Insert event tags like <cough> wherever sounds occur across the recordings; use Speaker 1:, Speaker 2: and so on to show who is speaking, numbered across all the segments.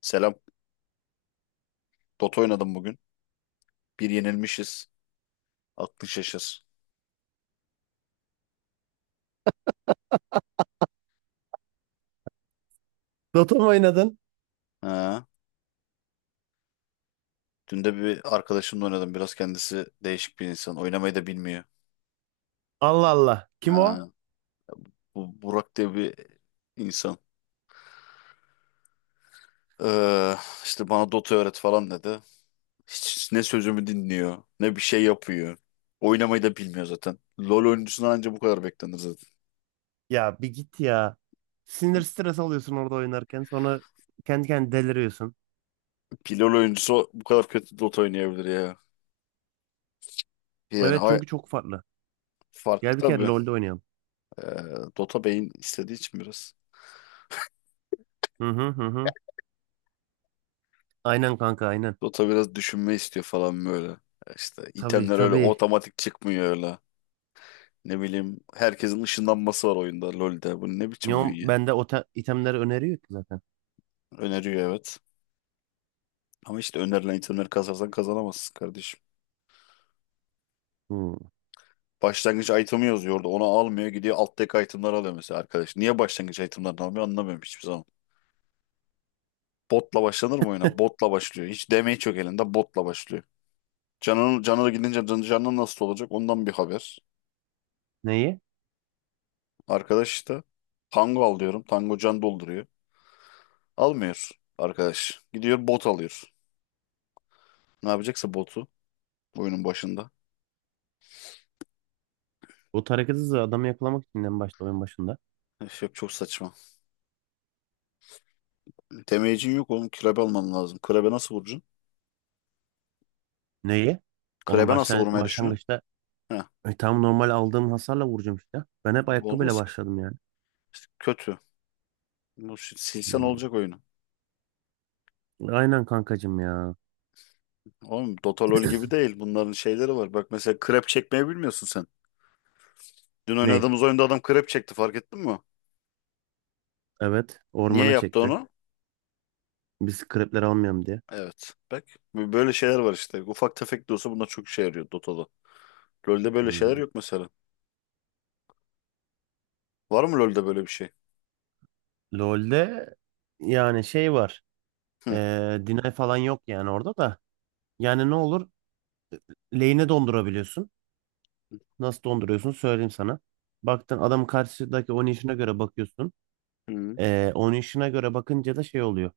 Speaker 1: Selam. Dota oynadım bugün. Bir yenilmişiz. Aklın şaşır.
Speaker 2: Dota mı oynadın?
Speaker 1: Ha. Dün de bir arkadaşımla oynadım. Biraz kendisi değişik bir insan. Oynamayı da bilmiyor.
Speaker 2: Allah Allah. Kim o?
Speaker 1: Ha. Bu Burak diye bir insan. Ee, işte bana Dota öğret falan dedi. Hiç ne sözümü dinliyor, ne bir şey yapıyor. Oynamayı da bilmiyor zaten. LoL oyuncusundan anca bu kadar beklenir zaten.
Speaker 2: Ya bir git ya. Sinir stres alıyorsun orada oynarken. Sonra kendi kendine deliriyorsun.
Speaker 1: Bir LoL oyuncusu bu kadar kötü Dota oynayabilir ya. Yani
Speaker 2: Evet çünkü çok farklı.
Speaker 1: farklı
Speaker 2: Gel bir kere
Speaker 1: tabii.
Speaker 2: LoL'de oynayalım.
Speaker 1: Ee, Dota beyin istediği için biraz.
Speaker 2: Hı hı hı hı. Aynen kanka aynen.
Speaker 1: Dota biraz düşünme istiyor falan böyle. Ya İşte
Speaker 2: Tabii
Speaker 1: itemler öyle
Speaker 2: tabii.
Speaker 1: otomatik çıkmıyor öyle. Ne bileyim herkesin ışınlanması var oyunda LoL'de. Bu ne biçim
Speaker 2: Neon
Speaker 1: oyun ya?
Speaker 2: bende o itemleri öneriyor ki zaten.
Speaker 1: Öneriyor evet. Ama işte önerilen itemleri kasarsan kazanamazsın kardeşim.
Speaker 2: Hı.
Speaker 1: Başlangıç itemi yazıyordu. Onu almıyor gidiyor alt deck itemler alıyor mesela arkadaş. Niye başlangıç itemlerini almıyor anlamıyorum hiçbir zaman. Botla başlanır mı oyuna? Botla başlıyor. Hiç damage yok elinde botla başlıyor. Canına gidince canın nasıl olacak ondan bir haber.
Speaker 2: Neyi?
Speaker 1: Arkadaş işte Tango al diyorum. Tango can dolduruyor. Almıyor arkadaş. Gidiyor bot alıyor. Ne yapacaksa botu oyunun başında.
Speaker 2: O hareketi hızı adamı yakalamak için en başta oyun başında.
Speaker 1: Üf, yok çok saçma. Demeyicin yok oğlum. Krebe alman lazım. Krebe nasıl vuracaksın?
Speaker 2: Neyi? Oğlum
Speaker 1: Krebe nasıl vurmayı düşünün?
Speaker 2: başlangıçta
Speaker 1: Heh.
Speaker 2: tam normal aldığım hasarla vuracağım işte. Ben hep ayakkabıyla
Speaker 1: Olmaz ki.
Speaker 2: başladım yani.
Speaker 1: İşte kötü. Bu silsen
Speaker 2: Hı.
Speaker 1: olacak oyunu.
Speaker 2: Aynen kankacım ya.
Speaker 1: Oğlum Dota LoL gibi değil. Bunların şeyleri var. Bak mesela krep çekmeyi bilmiyorsun sen. Dün
Speaker 2: Ney?
Speaker 1: oynadığımız oyunda adam krep çekti fark ettin mi?
Speaker 2: Evet,
Speaker 1: Niye
Speaker 2: ormana
Speaker 1: yaptı
Speaker 2: çekti.
Speaker 1: onu?
Speaker 2: Biz krepler almayalım diye.
Speaker 1: Evet. Bak böyle şeyler var işte. Ufak tefek de olsa bunlar çok işe yarıyor Dota'da. LoL'de böyle şeyler
Speaker 2: Hmm.
Speaker 1: yok mesela. Var mı LoL'de böyle bir şey?
Speaker 2: LoL'de yani şey var.
Speaker 1: Hı.
Speaker 2: Deny falan yok yani orada da. Yani ne olur? Lane'e dondurabiliyorsun. Nasıl donduruyorsun söyleyeyim sana. Baktın adam karşıdaki oynayışına göre bakıyorsun.
Speaker 1: Hı.
Speaker 2: Oynayışına göre bakınca da şey oluyor.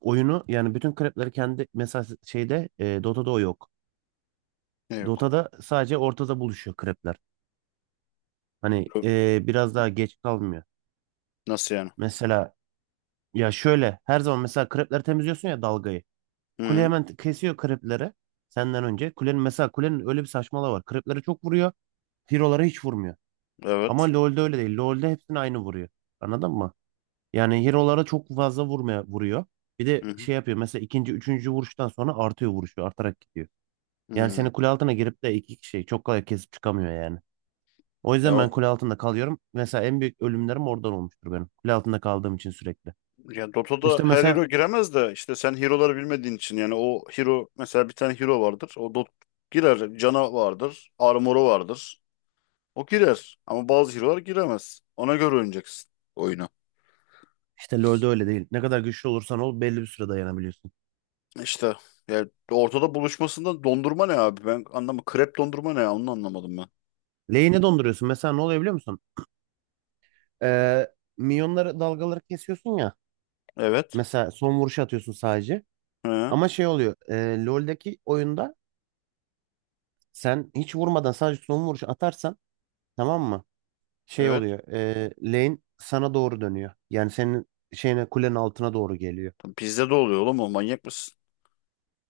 Speaker 2: Oyunu yani bütün krepleri kendi mesela şeyde Dota'da o yok.
Speaker 1: Yok.
Speaker 2: Dota'da sadece ortada buluşuyor krepler. Hani
Speaker 1: Yok.
Speaker 2: biraz daha geç kalmıyor.
Speaker 1: Nasıl yani?
Speaker 2: Mesela ya şöyle her zaman mesela krepleri temizliyorsun ya dalgayı. Kule
Speaker 1: Hı.
Speaker 2: hemen kesiyor krepleri senden önce. Kulenin mesela kulenin öyle bir saçmalığı var. Kreplere çok vuruyor. Hero'lara hiç vurmuyor.
Speaker 1: Evet.
Speaker 2: Ama LoL'de öyle değil. LoL'de hepsini aynı vuruyor. Anladın mı? Yani hero'lara çok fazla vurmaya vuruyor. Bir de
Speaker 1: Hı hı.
Speaker 2: şey yapıyor mesela ikinci, üçüncü vuruştan sonra artıyor vuruşu. Artarak gidiyor. Yani
Speaker 1: Hı.
Speaker 2: seni kule altına girip de iki kişiyi çok kolay kesip çıkamıyor yani. O
Speaker 1: Ya,
Speaker 2: yüzden ben kule altında kalıyorum. Mesela en büyük ölümlerim oradan olmuştur benim. Kule altında kaldığım için sürekli.
Speaker 1: ya Dota'da
Speaker 2: İşte
Speaker 1: her
Speaker 2: mesela
Speaker 1: hero giremez de işte sen hero'ları bilmediğin için yani o hero mesela bir tane hero vardır. O Dot girer. Cana vardır. Armor'u vardır. O girer. Ama bazı hero'lar giremez. Ona göre oynayacaksın oyunu.
Speaker 2: İşte LoL'de öyle değil. Ne kadar güçlü olursan ol belli bir süre dayanabiliyorsun.
Speaker 1: İşte yani ortada buluşmasında dondurma ne abi? Ben anlamı krep dondurma ne ya? Onu anlamadım ben.
Speaker 2: Lane'e donduruyorsun. Mesela ne oluyor biliyor musun? Ee, minyonları dalgaları kesiyorsun ya.
Speaker 1: Evet.
Speaker 2: Mesela son vuruşu atıyorsun sadece.
Speaker 1: Hı.
Speaker 2: Ama şey oluyor. LoL'deki oyunda sen hiç vurmadan sadece son vuruşu atarsan tamam mı? Şey
Speaker 1: Evet.
Speaker 2: oluyor. Lane sana doğru dönüyor. Yani senin şeyine kulenin altına doğru geliyor.
Speaker 1: Bizde de oluyor oğlum o manyak mısın?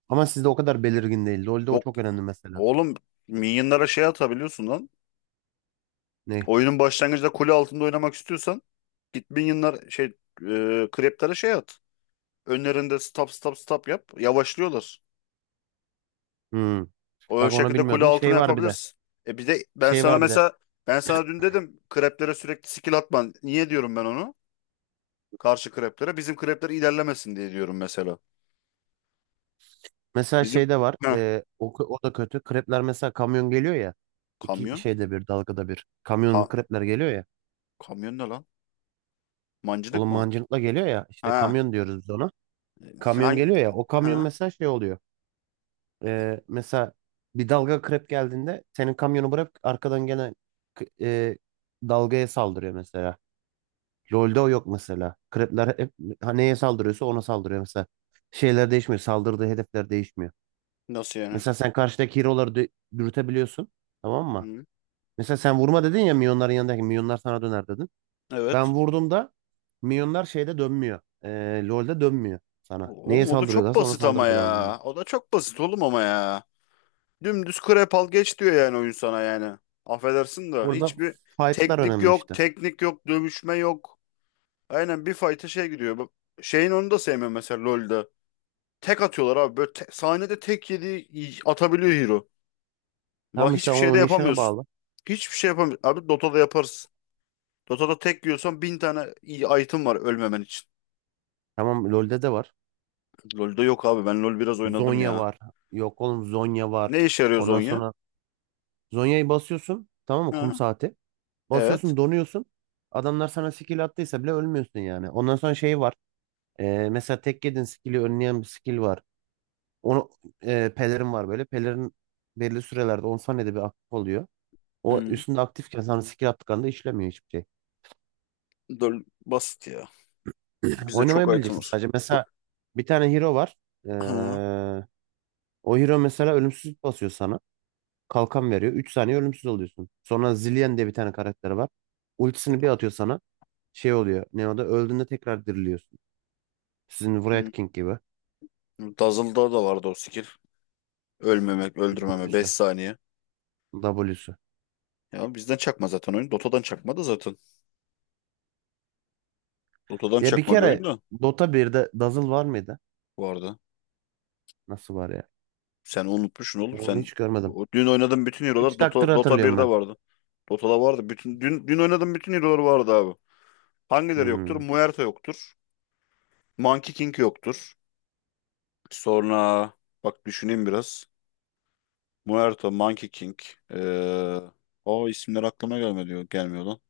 Speaker 2: Ama sizde o kadar belirgin değil. LoL'de o
Speaker 1: Bok.
Speaker 2: çok önemli mesela.
Speaker 1: Oğlum minyonlara şey atabiliyorsun lan.
Speaker 2: Ne?
Speaker 1: Oyunun başlangıcında kule altında oynamak istiyorsan git minyonlar şey kreplere şey at. Önlerinde stop stop stop yap. Yavaşlıyorlar.
Speaker 2: Hmm.
Speaker 1: O
Speaker 2: Bak onu
Speaker 1: şekilde kule
Speaker 2: bilmiyordum.
Speaker 1: altına
Speaker 2: Şey var bir de.
Speaker 1: yapabilirsin. E bir de
Speaker 2: Şey var bir de.
Speaker 1: ben sana dün dedim kreplere sürekli skill atman. Niye diyorum ben onu? Karşı kreplere. Bizim krepler ilerlemesin diye diyorum mesela.
Speaker 2: Mesela
Speaker 1: Bizim
Speaker 2: şeyde var.
Speaker 1: Heh.
Speaker 2: O da kötü. Krepler mesela kamyon geliyor ya. İki
Speaker 1: Kamyon
Speaker 2: şeyde bir dalgada bir. Kamyon
Speaker 1: Ka-
Speaker 2: krepler geliyor ya.
Speaker 1: kamyon ne lan? Mancınık
Speaker 2: Oğlum
Speaker 1: mı?
Speaker 2: mancınıkla geliyor ya. İşte
Speaker 1: Ha.
Speaker 2: kamyon diyoruz biz ona. Kamyon
Speaker 1: Hangi
Speaker 2: geliyor ya. O kamyon
Speaker 1: ha?
Speaker 2: mesela şey oluyor. Mesela bir dalga krep geldiğinde senin kamyonu bırak arkadan gene k- e, dalgaya saldırıyor mesela. LoL'de o yok mesela. Krepler hep ha, neye saldırıyorsa ona saldırıyor mesela. Şeyler değişmiyor. Saldırdığı hedefler değişmiyor.
Speaker 1: Nasıl yani?
Speaker 2: Mesela sen karşıdaki dürütebiliyorsun. Tamam mı?
Speaker 1: Hı.
Speaker 2: Mesela sen vurma dedin ya milyonların yanındaki milyonlar sana döner dedin.
Speaker 1: Evet.
Speaker 2: Ben vurduğumda milyonlar şeyde dönmüyor. LoL'de dönmüyor sana. Neye
Speaker 1: Oğlum o da çok
Speaker 2: saldırıyorlarsa ona
Speaker 1: basit ama
Speaker 2: saldırmaya devam ediyorlar.
Speaker 1: ya. O da çok basit oğlum ama ya. Dümdüz krep al geç diyor yani oyun sana yani. Affedersin de
Speaker 2: Burada
Speaker 1: hiçbir
Speaker 2: fight'lar
Speaker 1: teknik
Speaker 2: önemli
Speaker 1: yok,
Speaker 2: işte.
Speaker 1: teknik yok, dövüşme yok. Aynen bir fight'a şey gidiyor. Bu- Şeyin onu da sevmiyorum mesela lol'da. Tek atıyorlar abi. Böyle sahnede tek yedi atabiliyor hero. Bak
Speaker 2: Tam işte
Speaker 1: hiçbir
Speaker 2: o
Speaker 1: şey de
Speaker 2: oynayışına
Speaker 1: yapamıyorsun.
Speaker 2: bağlı.
Speaker 1: Hiçbir şey yapamıyorsun. Abi Dota'da yaparız. Dota'da tek yiyorsan bin tane iyi item var ölmemen için.
Speaker 2: Tamam LoL'de de var.
Speaker 1: Lol'da yok abi. Ben LoL biraz oynadım
Speaker 2: Zonya
Speaker 1: ya.
Speaker 2: var. Yok oğlum Zonya var.
Speaker 1: Ne işe yarıyor
Speaker 2: Ondan
Speaker 1: Zonya?
Speaker 2: sonra Zonya'yı basıyorsun. Tamam mı? Kum
Speaker 1: Ha?
Speaker 2: saati.
Speaker 1: Evet.
Speaker 2: Basıyorsun donuyorsun. Adamlar sana skill attıysa bile ölmüyorsun yani. Ondan sonra şey var. Mesela tek yedin skill'i önleyen bir skill var. Onu Pelerin var böyle. Pelerin belli sürelerde 10 saniyede bir aktif oluyor. O
Speaker 1: Hmm,
Speaker 2: üstünde aktifken sana skill attıklarında işlemiyor hiçbir şey.
Speaker 1: basit ya.
Speaker 2: <clears throat>
Speaker 1: Bizde çok
Speaker 2: Oynamayı
Speaker 1: item
Speaker 2: bileceksin
Speaker 1: var.
Speaker 2: sadece. Mesela
Speaker 1: Yok.
Speaker 2: bir tane hero var. Ee,
Speaker 1: Ha.
Speaker 2: o hero mesela ölümsüzlük basıyor sana. Kalkan veriyor. 3 saniye ölümsüz oluyorsun. Sonra Zillion diye bir tane karakter var. Ultisini bir atıyor sana. Şey oluyor. Ne o da öldüğünde tekrar diriliyorsun. Sizin
Speaker 1: Hmm.
Speaker 2: Wraith King gibi.
Speaker 1: Dazzle'da da vardı o skill. Ölmemek, öldürmeme 5
Speaker 2: W'su.
Speaker 1: saniye.
Speaker 2: W'su.
Speaker 1: Ya bizden çakma zaten oyun. Dota'dan çakma da zaten. Dota'dan
Speaker 2: Ya bir
Speaker 1: çakma bir
Speaker 2: kere
Speaker 1: oyun da
Speaker 2: Dota 1'de Dazzle var mıydı?
Speaker 1: vardı.
Speaker 2: Nasıl var ya?
Speaker 1: Sen unutmuşsun oğlum.
Speaker 2: Ben onu
Speaker 1: Sen
Speaker 2: hiç görmedim.
Speaker 1: dün oynadığın bütün
Speaker 2: Üç
Speaker 1: hero'lar
Speaker 2: takdir
Speaker 1: Dota
Speaker 2: hatırlıyorum
Speaker 1: 1'de
Speaker 2: ben.
Speaker 1: vardı. Dota'da vardı. Bütün dün oynadığım bütün hero'lar vardı abi. Hangileri yoktur?
Speaker 2: Hmm.
Speaker 1: Muerta yoktur. Monkey King yoktur. Sonra bak düşüneyim biraz. Muerto, Monkey King. Ee, o isimler aklıma gelmiyor lan.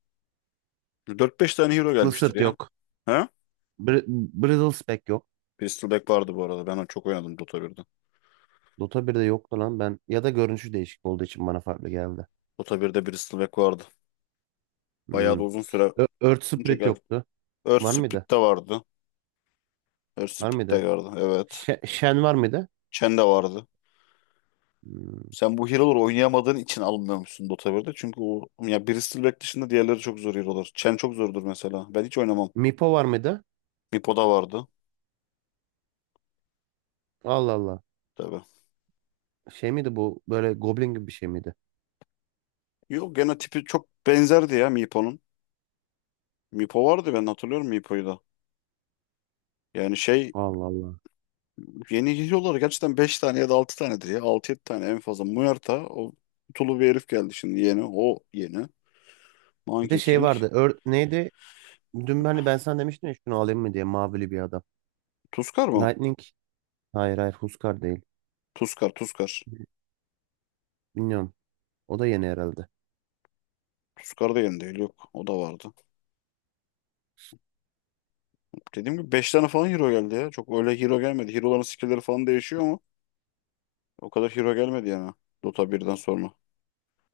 Speaker 1: 4-5 tane hero
Speaker 2: Kılı
Speaker 1: gelmiştir
Speaker 2: sırt
Speaker 1: ya.
Speaker 2: yok.
Speaker 1: He?
Speaker 2: Brittle spec yok.
Speaker 1: Bristol Beck vardı bu arada. Ben onu çok oynadım Dota birde.
Speaker 2: Dota 1'de yoktu lan ben. Ya da görünüşü değişik olduğu için bana farklı geldi.
Speaker 1: Dota 1'de Bristol Beck vardı. Bayağı da
Speaker 2: Hmm.
Speaker 1: uzun süre
Speaker 2: Earth
Speaker 1: önce
Speaker 2: Spirit
Speaker 1: geldi.
Speaker 2: yoktu.
Speaker 1: Earth
Speaker 2: Var mıydı?
Speaker 1: Split de vardı. Earth
Speaker 2: Var
Speaker 1: Split
Speaker 2: mıydı?
Speaker 1: de vardı. Evet.
Speaker 2: Shen var mıydı?
Speaker 1: Chen de vardı.
Speaker 2: Hmm.
Speaker 1: Sen bu hero'ları oynayamadığın için alınmamışsın Dota birde? Çünkü o ya Bristol Beck dışında diğerleri çok zor hero'lar. Chen çok zordur mesela. Ben hiç oynamam.
Speaker 2: Meepo var mıydı?
Speaker 1: Meepo da vardı.
Speaker 2: Allah Allah.
Speaker 1: Tabii.
Speaker 2: Şey miydi bu? Böyle goblin gibi bir şey miydi?
Speaker 1: Yok gene tipi çok benzerdi ya Meepo'nun. Mipo vardı ben hatırlıyorum Mipo'yu da. Yani şey
Speaker 2: Allah Allah.
Speaker 1: yeni geliyorlar gerçekten 5 tane ya da 6 tanedir ya. 6 yedi tane en fazla. Muerta o tulu bir herif geldi şimdi yeni. O yeni.
Speaker 2: Bir de
Speaker 1: Monkey
Speaker 2: şey
Speaker 1: King.
Speaker 2: vardı. Earth neydi? Dün hani ben sana demiştim ya şunu alayım mı diye mavili bir adam.
Speaker 1: Tuskar mı?
Speaker 2: Lightning. Hayır, hayır, Huskar değil.
Speaker 1: Tuskar Tuskar.
Speaker 2: Bilmiyorum. O da yeni herhalde.
Speaker 1: Tuskar da yeni değil yok. O da vardı. Dediğim gibi 5 tane falan hero geldi ya. Çok öyle hero gelmedi. Hero'ların skill'leri falan değişiyor ama o kadar hero gelmedi yani. Dota 1'den sonra.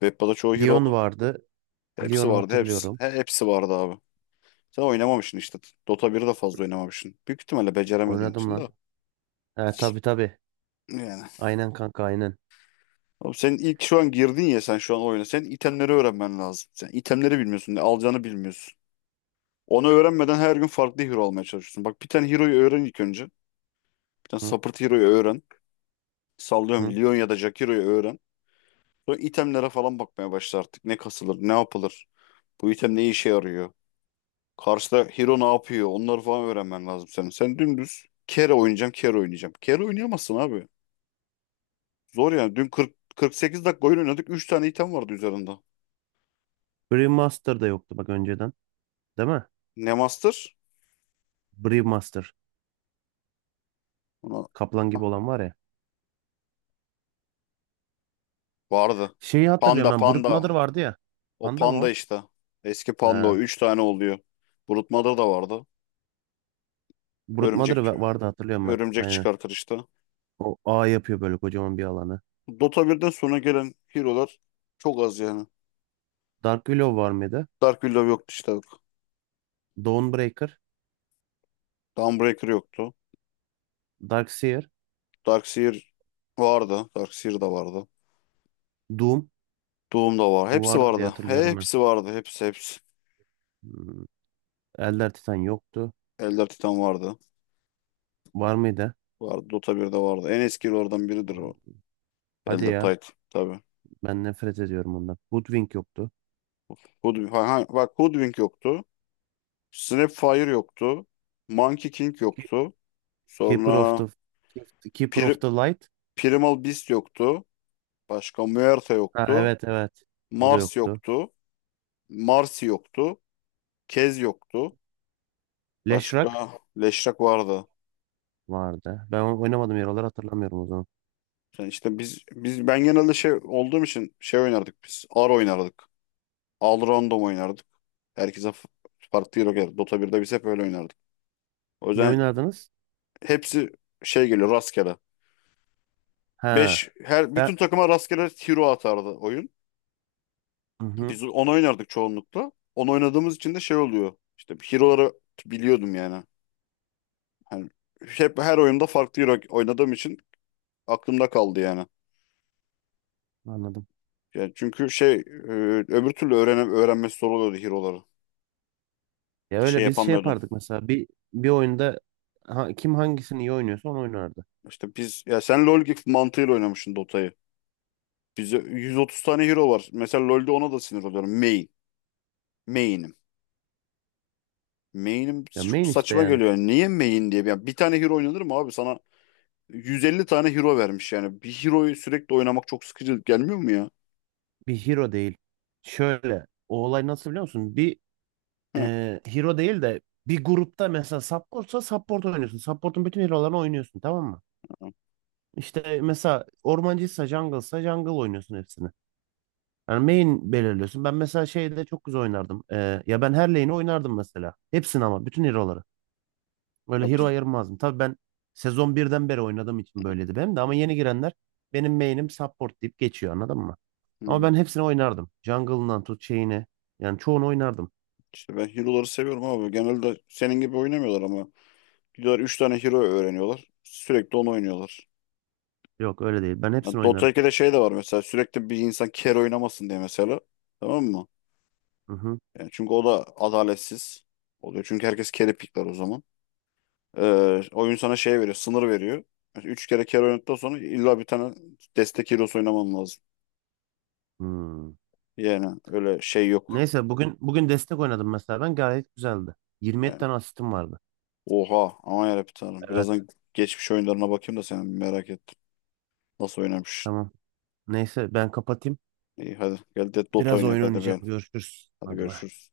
Speaker 1: Veppa'da çoğu hero
Speaker 2: Leon
Speaker 1: var.
Speaker 2: vardı.
Speaker 1: Hepsi
Speaker 2: Lyon'u
Speaker 1: vardı hepsi.
Speaker 2: hatırlıyorum.
Speaker 1: He, hepsi vardı abi. Sen oynamamışsın işte. Dota 1'i de fazla oynamamışsın. Büyük ihtimalle beceremediğin
Speaker 2: Oynadım
Speaker 1: için
Speaker 2: lan.
Speaker 1: de.
Speaker 2: He tabii, tabii.
Speaker 1: Yani.
Speaker 2: Aynen kanka aynen.
Speaker 1: Oğlum sen ilk şu an girdin ya sen şu an oyuna. Sen itemleri öğrenmen lazım. Sen itemleri bilmiyorsun. Ne alacağını bilmiyorsun. Onu öğrenmeden her gün farklı hero almaya çalışıyorsun. Bak bir tane hero'yu öğren ilk önce. Bir tane
Speaker 2: Hı
Speaker 1: support hero'yu öğren. Sallıyorum
Speaker 2: hı.
Speaker 1: Leon ya da Jack hero'yu öğren. Sonra itemlere falan bakmaya başla artık. Ne kasılır, ne yapılır. Bu item ne işe yarıyor. Karşıda hero ne yapıyor. Onları falan öğrenmen lazım senin. Sen dümdüz kere oynayacağım, kere oynayacağım. Kere oynayamazsın abi. Zor yani. Dün 48 dakika oyun oynadık. Üç tane item vardı üzerinde.
Speaker 2: Brewmaster da yoktu bak önceden. Değil mi?
Speaker 1: Ne master?
Speaker 2: Brewmaster.
Speaker 1: Ona...
Speaker 2: Kaplan
Speaker 1: Ah,
Speaker 2: gibi olan var ya.
Speaker 1: vardı.
Speaker 2: Şeyi hatırlıyorum
Speaker 1: Panda
Speaker 2: ben. Brute Mother
Speaker 1: panda.
Speaker 2: vardı ya.
Speaker 1: O
Speaker 2: Panda mı
Speaker 1: panda
Speaker 2: o?
Speaker 1: işte. Eski panda o.
Speaker 2: He.
Speaker 1: Üç tane oluyor. Brute Mother da vardı.
Speaker 2: Brute
Speaker 1: Örümcek
Speaker 2: Mother vardı hatırlıyorum ben.
Speaker 1: örümcek
Speaker 2: Aynen.
Speaker 1: çıkartır işte.
Speaker 2: O ağ yapıyor böyle kocaman bir alanı.
Speaker 1: Dota 1'den sonra gelen hero'lar çok az yani.
Speaker 2: Dark Willow var mıydı?
Speaker 1: Dark Willow yoktu işte.
Speaker 2: Dawnbreaker.
Speaker 1: Dawnbreaker yoktu.
Speaker 2: Darkseer.
Speaker 1: Darkseer vardı. Darkseer de vardı.
Speaker 2: Doom.
Speaker 1: Doom da var.
Speaker 2: Bu
Speaker 1: Hepsi
Speaker 2: vardı diye
Speaker 1: vardı.
Speaker 2: hatırlıyorum ben.
Speaker 1: Hepsi vardı. Hepsi hepsi.
Speaker 2: Hmm. Elder Titan yoktu.
Speaker 1: Elder Titan vardı.
Speaker 2: Var mıydı?
Speaker 1: Vardı. Dota birde vardı. En eski hero'lardan biridir o.
Speaker 2: Hadi
Speaker 1: Elder
Speaker 2: ya.
Speaker 1: Titan. Tabii.
Speaker 2: Ben nefret ediyorum ondan. Hoodwink yoktu.
Speaker 1: Hoodwink. Ha, ha, bak Hoodwink yoktu. Snapfire yoktu. Monkey King yoktu.
Speaker 2: Keeper of
Speaker 1: Sonra
Speaker 2: the Keeper of
Speaker 1: Pri-
Speaker 2: the Light.
Speaker 1: Primal Beast yoktu. Başka Muerta
Speaker 2: Ha,
Speaker 1: yoktu.
Speaker 2: evet, evet. O da
Speaker 1: Mars
Speaker 2: yoktu.
Speaker 1: yoktu. Marsi yoktu. Kez yoktu.
Speaker 2: Flash Rock
Speaker 1: Başka Leşrak vardı.
Speaker 2: vardı. Ben onu oynamadım yaraları hatırlamıyorum o zaman.
Speaker 1: Yani işte biz biz ben genelde şey olduğum için şey oynardık biz. AR oynardık. Al Random oynardık. Herkese farklı hero geldi. Dota birde biz hep öyle oynardık. O
Speaker 2: Ne
Speaker 1: yüzden
Speaker 2: oynardınız?
Speaker 1: hepsi şey geliyor rastgele.
Speaker 2: Ha.
Speaker 1: 5 her
Speaker 2: Ya,
Speaker 1: bütün takıma rastgele hero atardı oyun.
Speaker 2: hı hı,
Speaker 1: Biz onu oynardık çoğunlukla. Onu oynadığımız için de şey oluyor. İşte hero'ları biliyordum yani. Hani hep her oyunda farklı hero oynadığım için aklımda kaldı yani.
Speaker 2: anladım.
Speaker 1: Yani çünkü şey öbür türlü öğrenmesi zor oluyordu hero'ları.
Speaker 2: Ya
Speaker 1: Şey
Speaker 2: öyle biz şey
Speaker 1: yapamıyordun.
Speaker 2: yapardık mesela bir oyunda ha, kim hangisini iyi oynuyorsa onu oynardı.
Speaker 1: İşte biz ya sen LoL gibi mantığıyla oynamışsın Dota'yı. Bize 130 tane hero var. Mesela LoL'de ona da sinir oluyorum. Main. Main'im. Main'im
Speaker 2: Ya
Speaker 1: çok
Speaker 2: main işte
Speaker 1: saçma
Speaker 2: yani.
Speaker 1: geliyor. Niye main diye? Yani bir tane hero oynanır mı abi? Sana 150 tane hero vermiş yani. Bir hero'yu sürekli oynamak çok sıkıcı gelmiyor mu ya?
Speaker 2: Bir hero değil. Şöyle o olay nasıl biliyor musun?
Speaker 1: Heh.
Speaker 2: Hero değil de bir grupta mesela supportsa support oynuyorsun. Support'un bütün hero'larını oynuyorsun tamam mı? İşte mesela ormancıysa jungle'sa jungle oynuyorsun hepsini. Yani main belirliyorsun. Ben mesela şeyde çok güzel oynardım. Ya ben her lane'i oynardım mesela. Hepsini ama bütün hero'ları. Böyle
Speaker 1: Ya
Speaker 2: hero
Speaker 1: biz,
Speaker 2: ayırmazdım. Tabii ben sezon birden beri oynadığım için böyleydi benim de. Ama yeni girenler benim main'im support deyip geçiyor anladın mı? Ama
Speaker 1: hmm.
Speaker 2: ben hepsini oynardım. Jungle'ından tut şeyine. Yani çoğunu oynardım.
Speaker 1: İşte ben hero'ları seviyorum abi. Genelde senin gibi oynamıyorlar ama. Gidiyorlar 3 tane hero öğreniyorlar. Sürekli onu oynuyorlar.
Speaker 2: Yok öyle değil. Ben
Speaker 1: Ya
Speaker 2: hepsini
Speaker 1: Dota
Speaker 2: oynarım.
Speaker 1: 2'de şey de var mesela. Sürekli bir insan carry oynamasın diye mesela. Tamam mı?
Speaker 2: Hı hı.
Speaker 1: Yani çünkü o da adaletsiz oluyor. Çünkü herkes carry pickler o zaman. Oyun sana şey veriyor. Sınır veriyor. Mesela 3 kere carry oynadıktan sonra illa bir tane destek hero'su oynaman lazım.
Speaker 2: Hmm.
Speaker 1: Yani öyle şey yok.
Speaker 2: Neyse bugün destek oynadım mesela ben gayet güzeldi. 27
Speaker 1: Ee,
Speaker 2: tane asistim vardı.
Speaker 1: Oha aman yarabbim tanrım.
Speaker 2: Evet.
Speaker 1: Birazdan geçmiş oyunlarına bakayım da senin merak ettim. Nasıl oynamış?
Speaker 2: Tamam. Neyse ben kapatayım.
Speaker 1: İyi hadi gel de Dota
Speaker 2: Biraz
Speaker 1: oynayak
Speaker 2: oyun
Speaker 1: hadi
Speaker 2: oynayacağım.
Speaker 1: ben.
Speaker 2: Görüşürüz.
Speaker 1: Hadi
Speaker 2: Hadi bay.
Speaker 1: görüşürüz.